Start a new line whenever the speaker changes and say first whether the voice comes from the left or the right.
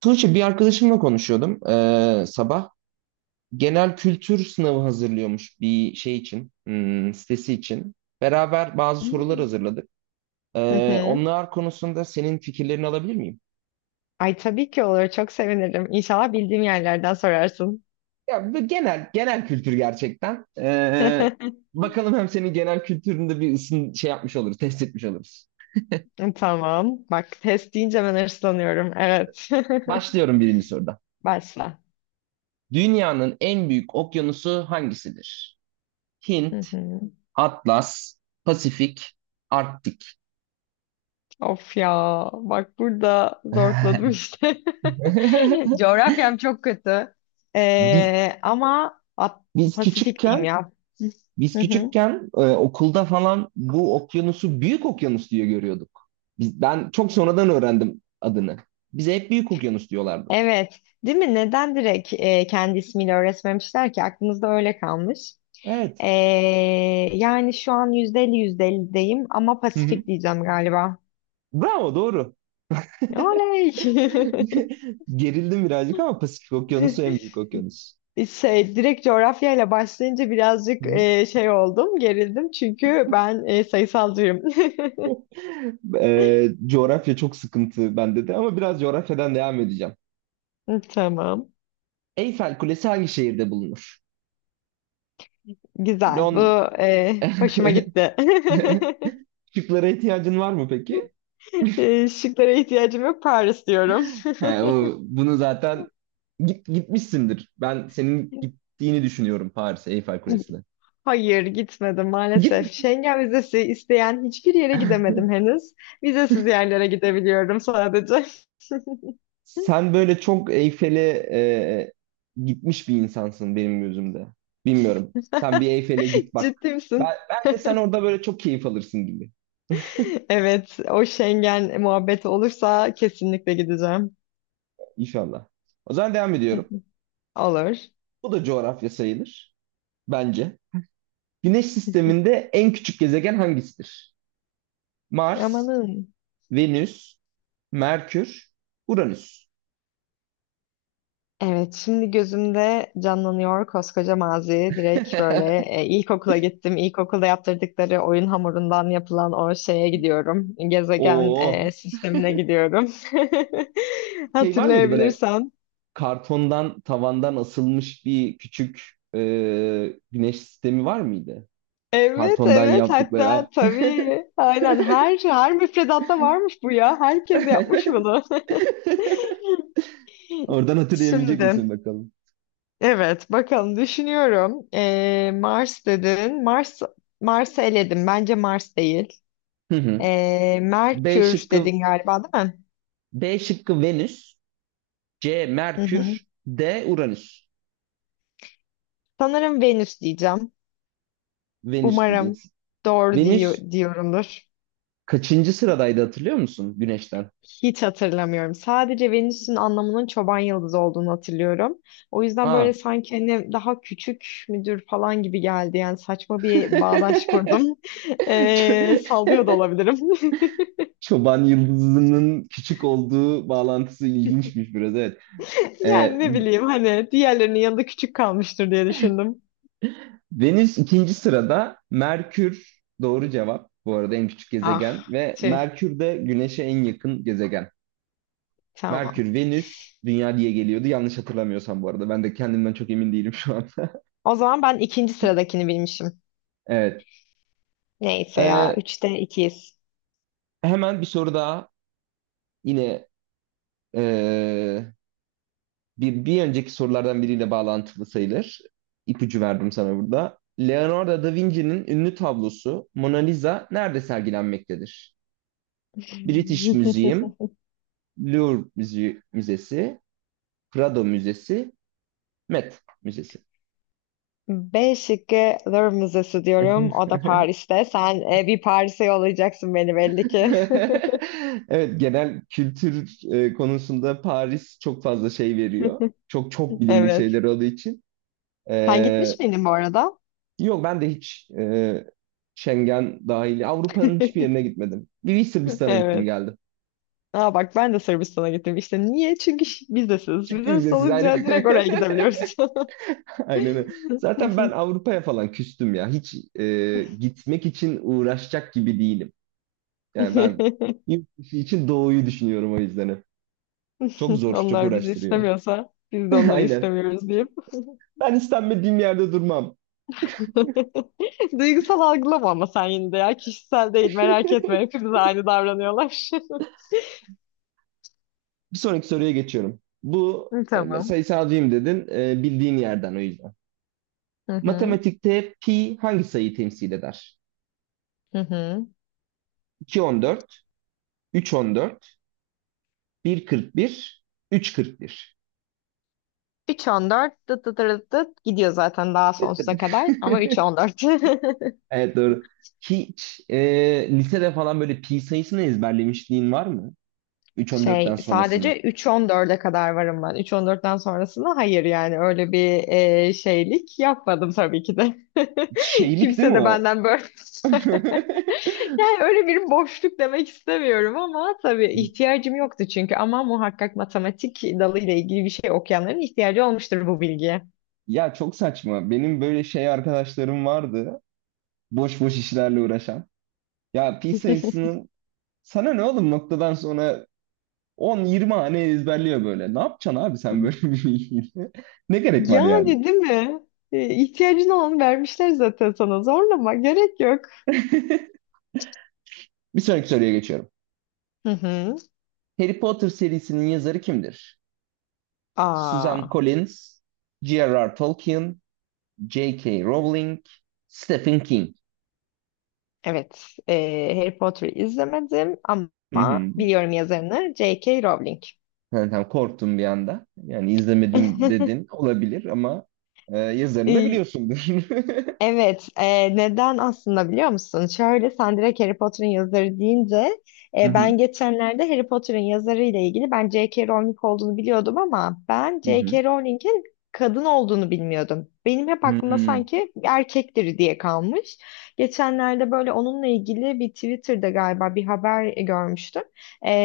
right: Tuğçe bir arkadaşımla konuşuyordum, sabah. Genel kültür sınavı hazırlıyormuş bir şey için, hmm, sitesi için. Beraber bazı sorular
left: Hmm.
right: hazırladık.
left: Hı hı.
right: Onlar konusunda senin fikirlerini alabilir miyim?
left: Ay tabii ki olur. Çok sevinirim. İnşallah bildiğim yerlerden sorarsın.
right: Ya bu genel kültür gerçekten. Bakalım hem senin genel kültüründe bir ısın şey yapmış oluruz, test etmiş oluruz.
left: Tamam. Bak test deyince ben hırslanıyorum. Evet.
right: Başlıyorum birinci soruda.
left: Başla.
right: Dünyanın en büyük okyanusu hangisidir?
left: Hı
right: Hint,
left: hı.
right: Atlas, Pasifik, Arktik.
left: Of ya. Bak burada zorladım işte. Coğrafyam çok kötü.
right: Biz
left: Ama
right: biz
left: Pasifik diyeyim
right: küçükken
left: ya. Hı hı.
right: okulda falan bu okyanusu büyük okyanus diye görüyorduk. Biz, ben çok sonradan öğrendim adını. Bize hep büyük okyanus diyorlardı.
left: Evet. Değil mi? Neden direkt kendi ismiyle öğretmemişler ki? Aklımızda öyle kalmış.
right: Evet.
left: Ee, yani şu an %50 %50'deyim ama
right: Hı hı.
left: Pasifik diyeceğim galiba.
right: Bravo, doğru.
left: Oley!
right: Gerildim birazcık ama Pasifik Okyanusu en büyük okyanus.
left: Şey, direkt coğrafyayla başlayınca
right: Hı
left: birazcık
right: hı.
left: şey oldum, gerildim çünkü ben sayısalcıyım.
right: Coğrafya çok sıkıntı bende de, ama biraz coğrafyadan devam edeceğim.
left: Hı, Tamam.
right: Eyfel Kulesi hangi şehirde bulunur?
left: Güzel. Bu
right: Lon...
left: hoşuma gitti.
right: Şıklara ihtiyacın var mı peki?
left: Şıklara ihtiyacım yok. Paris diyorum.
right: He, o, bunu zaten gitmişsindir. Ben senin gittiğini düşünüyorum Paris'e, Eyfel Kulesi'ne.
left: Hayır gitmedim maalesef.
right: Git.
left: Schengen vizesi isteyen hiçbir yere gidemedim henüz. Vizesiz yerlere gidebiliyorum sadece.
right: Sen böyle çok Eyfel'e gitmiş bir insansın benim gözümde. Bilmiyorum. Sen bir Eyfel'e git bak.
left: Ciddi misin?
right: Bence sen orada böyle çok keyif alırsın gibi.
left: Evet, o Schengen muhabbeti olursa kesinlikle gideceğim.
right: İnşallah. O zaman devam ediyorum.
left: Olur.
right: Bu da coğrafya sayılır. Bence. Güneş sisteminde en küçük gezegen hangisidir? Mars,
left: Amanın.
right: Venüs, Merkür, Uranüs.
left: Evet, şimdi gözümde canlanıyor koskoca mazi. Direkt böyle ilkokula gittim. İlkokulda yaptırdıkları oyun hamurundan yapılan o şeye gidiyorum. Gezegen
right: Oo.
left: sistemine gidiyorum.
right: Şey var mıydı böyle,
left: Hatırlayabilirsem.
right: kartondan tavandan asılmış bir küçük güneş sistemi var mıydı?
left: Evet,
right: Kartondan
left: evet.
right: yaptıkları.
left: Hatta tabii. Aynen her müfredatta varmış bu ya. Herkes yapmış bunu.
right: Oradan hatırlayabilecek misin
left: Şimdi.
right: bakalım?
left: Evet, bakalım düşünüyorum. Mars dedin. Mars'ı eledim. Bence Mars değil.
right: Hı hı. B
left: Merkür
right: şıkkı
left: dedin galiba, değil mi?
right: B şıkkı Venüs, C
left: Hı hı.
right: Merkür, D Uranüs.
left: Sanırım Venüs diyeceğim.
right: Venüs
left: Umarım
right: diyeceksin.
left: doğru
right: Venüs
left: diyorumdur.
right: kaçıncı sıradaydı, hatırlıyor musun Güneş'ten?
left: Hiç hatırlamıyorum. Sadece Venüs'ün anlamının çoban yıldızı olduğunu hatırlıyorum. O yüzden böyle
right: Aa.
left: sanki hani daha küçük müdür falan gibi geldi. Yani saçma bir bağdaş kurdum.
right: Ço-
left: Sallıyor da olabilirim.
right: Çoban yıldızının küçük olduğu bağlantısı ilginçmiş biraz, evet.
left: Yani
right: Ee,
left: ne bileyim hani diğerlerinin yanında küçük kalmıştır diye düşündüm.
right: Venüs ikinci sırada. Merkür doğru cevap. Bu arada en küçük gezegen,
left: Ah,
right: ve
left: tüh.
right: Merkür de Güneş'e en yakın gezegen.
left: Tamam.
right: Merkür, Venüs, Dünya diye geliyordu. Yanlış hatırlamıyorsam bu arada. Ben de kendimden çok emin değilim şu an.
left: O zaman ben ikinci sıradakini bilmişim.
right: Evet.
left: Neyse ya.
right: Ee,
left: Üçte ikiyiz.
right: Hemen bir soru daha. Yine ee, bir önceki sorulardan biriyle bağlantılı sayılır. İpucu verdim sana burada. Leonardo da Vinci'nin ünlü tablosu Mona Lisa nerede sergilenmektedir? British Museum, Müzesi, Prado Müzesi, Met Müzesi.
left: B şıkkı Louvre Müzesi diyorum. O da Paris'te. Sen bir Paris'e yollayacaksın beni belli ki.
right: Evet, genel kültür konusunda Paris çok fazla şey veriyor. Çok çok bilindik
left: Evet.
right: şeyler olduğu için.
left: Sen
right: E,
left: gitmiş miydin bu arada?
right: Yok, ben de hiç, Schengen dahil Avrupa'nın hiçbir yerine gitmedim. Bir Sırbistan'a gittim
left: Evet.
right: geldim.
left: Aa bak ben de Sırbistan'a gittim. İşte niye? Çünkü vizesiz.
right: Çünkü
left: Vizesiz
right: vizesiz ayrı.
left: olunca direkt oraya gidebiliyoruz.
right: Aynen öyle. Zaten ben Avrupa'ya falan küstüm ya. Hiç gitmek için uğraşacak gibi değilim. Yani ben yurt dışı için doğuyu düşünüyorum o yüzden, hep. Çok zor, çok
left: Onlar bizi
right: uğraştırıyor.
left: istemiyorsa biz de onları
right: Aynen.
left: istemiyoruz diyeyim.
right: Ben istenmediğim yerde durmam.
left: Duygusal algılama ama sen yine de ya. Kişisel değil merak etme. Hepimiz aynı davranıyorlar.
right: Bir sonraki soruya geçiyorum. Bu,
left: Hı, Tamam.
right: sayısalcıyım dedin, bildiğin yerden o yüzden.
left: Hı hı.
right: Matematikte pi hangi sayıyı temsil eder?
left: Hı hı.
right: 2.14, 3.14, 1.41, 3.41.
left: 3,14 dıt dıt dıt dıt gidiyor zaten daha sonsuza kadar ama 3,14.
right: Evet, doğru. Hiç lisede falan böyle pi sayısını ezberlemişliğin var mı? 3.14'ten
left: Şey
right: sonrasını.
left: sadece 3,14'e kadar varım ben. 3,14'ten sonrasında hayır yani öyle bir şeylik yapmadım tabii ki de.
right: Şeylik değil mi
left: Kimse de
right: o?
left: benden böyle Yani öyle bir boşluk demek istemiyorum ama tabii ihtiyacım yoktu çünkü ama muhakkak matematik dalıyla ilgili bir şey okuyanların ihtiyacı olmuştur bu bilgiye.
right: Ya çok saçma. Benim böyle şey arkadaşlarım vardı, boş boş işlerle uğraşan. Ya pi sayısının sana ne oğlum, noktadan sonra 10-20 hane ezberliyor böyle. Ne yapacaksın abi sen böyle bir bilgiyle? Ne gerek var yani?
left: Yani değil mi? İhtiyacın olanı vermişler zaten sana. Zorlama gerek yok.
right: Bir sonraki soruya geçiyorum.
left: Hı hı.
right: Harry Potter serisinin yazarı kimdir? Susan
left: Aa,
right: Collins, J.R.R. Tolkien, J.K. Rowling, Stephen King.
left: evet. Harry Potter'ı izlemedim
right: Hı
left: ama
right: hı.
left: biliyorum yazarını J.K. Rowling.
right: Yani tam korktum bir anda. Yani izlemedim dedin, olabilir, ama yazarını da
left: E,
right: biliyorsundur.
left: Evet, neden aslında biliyor musun? Şöyle sen direkt Harry Potter'ın yazarı deyince
right: Hı hı.
left: ben geçenlerde Harry Potter'ın yazarı ile ilgili ben J.K. Rowling olduğunu biliyordum ama ben
right: Hı hı.
left: J.K. Rowling'in kadın olduğunu bilmiyordum. Benim hep
right: Hı
left: aklımda
right: hı.
left: sanki erkektir diye kalmış. Geçenlerde böyle onunla ilgili bir Twitter'da galiba bir haber görmüştüm.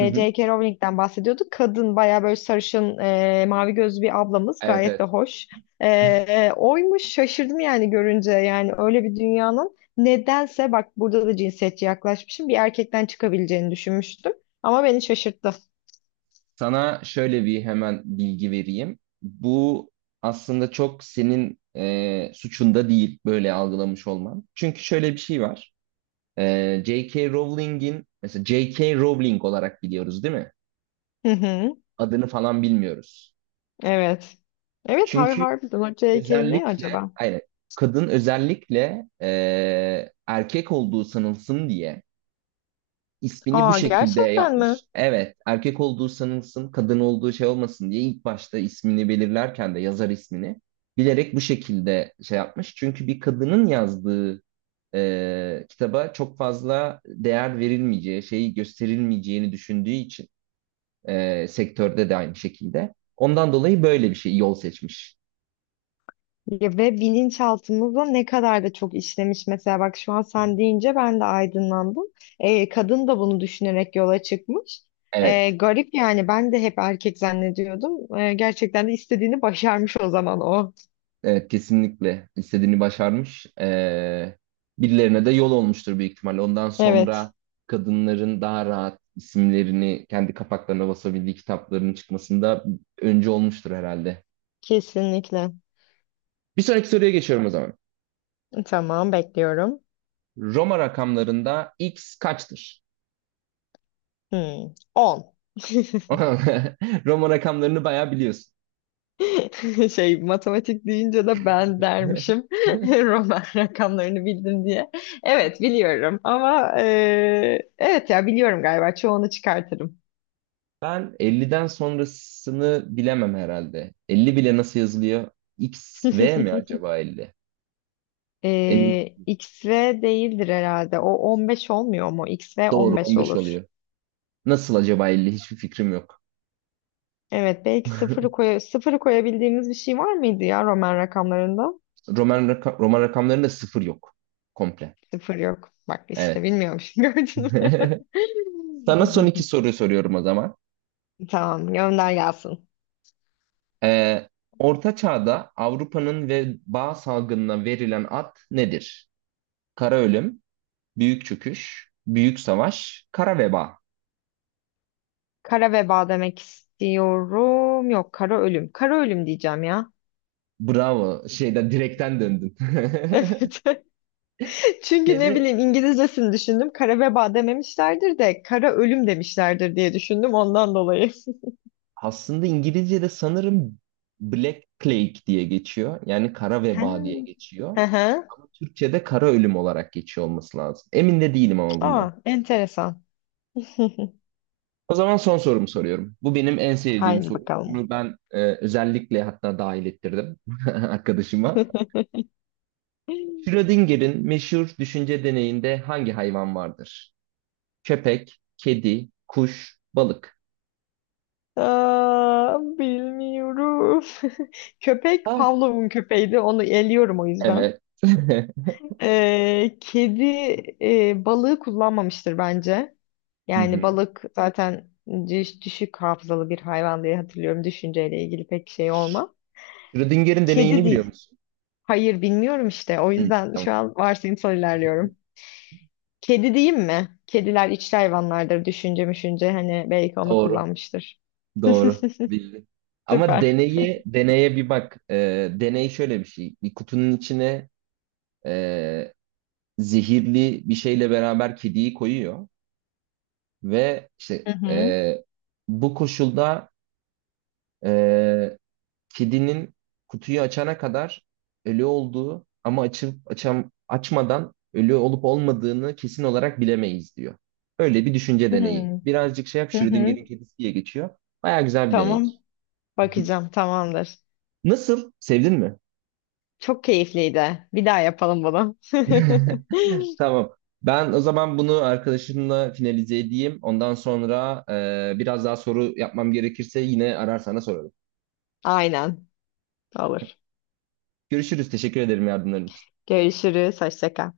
right: Hı hı.
left: J.K. Rowling'den bahsediyordu. Kadın bayağı böyle sarışın, mavi gözlü bir ablamız
right: Evet,
left: gayet de
right: evet.
left: hoş. Oymuş şaşırdım yani görünce yani öyle bir dünyanın nedense bak burada da cinsiyetçi yaklaşmışım bir erkekten çıkabileceğini düşünmüştüm ama beni şaşırttı.
right: Sana şöyle bir hemen bilgi vereyim. Bu aslında çok senin suçunda değil böyle algılamış olman. Çünkü şöyle bir şey var. J.K. Rowling'in, mesela J.K. Rowling olarak biliyoruz değil mi?
left: Hı hı,
right: Adını falan bilmiyoruz.
left: evet. Evet
right: Çünkü
left: harbiden o J.K. ne
right: özellikle,
left: acaba?
right: aynen, kadın özellikle erkek olduğu sanılsın diye ismini bu
left: Aa
right: şekilde
left: gerçekten mi?
right: yapmış. Evet, erkek olduğu sanılsın, kadın olduğu şey olmasın diye ilk başta ismini belirlerken de yazar ismini bilerek bu şekilde şey yapmış. Çünkü bir kadının yazdığı kitaba çok fazla değer verilmeyeceği, şeyi gösterilmeyeceğini düşündüğü için, sektörde de aynı şekilde. Ondan dolayı böyle bir şey yol seçmiş.
left: Ya ve bilinçaltımızda ne kadar da çok işlemiş mesela bak şu an sen deyince ben de aydınlandım. Kadın da bunu düşünerek yola çıkmış. Ee,
right: Evet.
left: garip yani ben de hep erkek zannediyordum. Gerçekten de istediğini başarmış o zaman o.
right: Evet, kesinlikle istediğini başarmış. Birilerine de yol olmuştur büyük ihtimalle. Ondan
left: Evet,
right: sonra kadınların daha rahat isimlerini kendi kapaklarına basabildiği kitapların çıkmasında öncü olmuştur herhalde.
left: kesinlikle.
right: Bir sonraki soruya geçiyorum o zaman.
left: Tamam bekliyorum.
right: Roma rakamlarında x kaçtır?
left: Hmm, 10.
right: Roma rakamlarını bayağı biliyorsun.
left: Şey matematik deyince de ben dermişim Roman rakamlarını bildim diye. Evet biliyorum ama evet ya biliyorum galiba çoğunu çıkartırım.
right: Ben 50'den sonrasını bilemem herhalde. 50 bile nasıl yazılıyor? X, V mi acaba 50? Emin,
left: 15 değildir herhalde. O 15 olmuyor mu? X XV
right: doğru,
left: 15
right: 15
left: olur.
right: oluyor. Nasıl acaba 50? Hiçbir fikrim yok.
left: Evet belki sıfırı koyabildiğimiz bir şey var mıydı ya Roman rakamlarında?
right: Roman rakamlarında sıfır yok. Komple.
left: Sıfır yok. Bak işte
right: Evet.
left: bilmiyormuşum gördün mü?
right: Sana son iki soruyu soruyorum o zaman.
left: Tamam gönder gelsin.
right: Ee, Orta Çağ'da Avrupa'nın veba salgınına verilen ad nedir? Kara ölüm, büyük çöküş, büyük savaş, kara veba.
left: Kara veba demek istiyorum. Yok kara ölüm. Kara ölüm diyeceğim ya.
right: Bravo. Şeyden direkten döndün.
left: Evet. Çünkü ne
right: Şeyde
left: bileyim İngilizcesini düşündüm. Kara veba dememişlerdir de kara ölüm demişlerdir diye düşündüm ondan dolayı.
right: Aslında İngilizce'de sanırım Black Plague diye geçiyor. Yani kara
left: Ha.
right: veba diye geçiyor.
left: Hı hı.
right: Ama Türkçe'de kara ölüm olarak geçiyor olması lazım. Emin de değilim ama bundan.
left: Aa, enteresan.
right: O zaman son sorumu soruyorum. Bu benim en sevdiğim
left: Haydi
right: soru.
left: bakalım.
right: Bunu ben özellikle, hatta dahil ettirdim arkadaşıma. Schrödinger'in meşhur düşünce deneyinde hangi hayvan vardır? Köpek, kedi, kuş, balık.
left: Aa, bilmiyorum. Köpek
right: Ha,
left: Pavlov'un köpeğiydi. Onu eliyorum o yüzden.
right: evet.
left: Kedi balığı kullanmamıştır bence.
right: Hı
left: Yani
right: hı.
left: balık zaten düşük hafızalı bir hayvan diye hatırlıyorum. Düşünceyle ilgili pek şey olmam.
right: Schrödinger'in
left: Kedi
right: deneyini biliyor
left: değil.
right: musun?
left: Hayır bilmiyorum işte. O
right: Hı,
left: yüzden
right: tamam.
left: şu an varsayımsal ilerliyorum. Kedi diyeyim mi? Kediler içli hayvanlardır. Düşünce müşünce hani belki onu
right: Doğru.
left: kullanmıştır.
right: Doğru. Bildi. Ama
left: Süper.
right: deneye bir bak. Deney şöyle bir şey. Bir kutunun içine e, zehirli bir şeyle beraber kediyi koyuyor ve işte,
left: Hı hı.
right: bu koşulda, e, kedinin kutuyu açana kadar ölü olduğu, ama açmadan ölü olup olmadığını kesin olarak bilemeyiz diyor. Öyle bir düşünce deneyi.
left: Hmm.
right: Birazcık şey yap,
left: Hı hı.
right: Schrödinger'in kedisi diye geçiyor. Baya güzel bir
left: Tamam.
right: deneydir.
left: Bakacağım. Tamamdır.
right: Nasıl? Sevdin mi?
left: Çok keyifliydi. Bir daha yapalım bunu.
right: Tamam. Ben o zaman bunu arkadaşımla finalize edeyim. Ondan sonra biraz daha soru yapmam gerekirse yine arar sana sorarım.
left: Aynen. Olur.
right: Görüşürüz. Teşekkür ederim yardımların için.
left: Görüşürüz. Hoşça kal.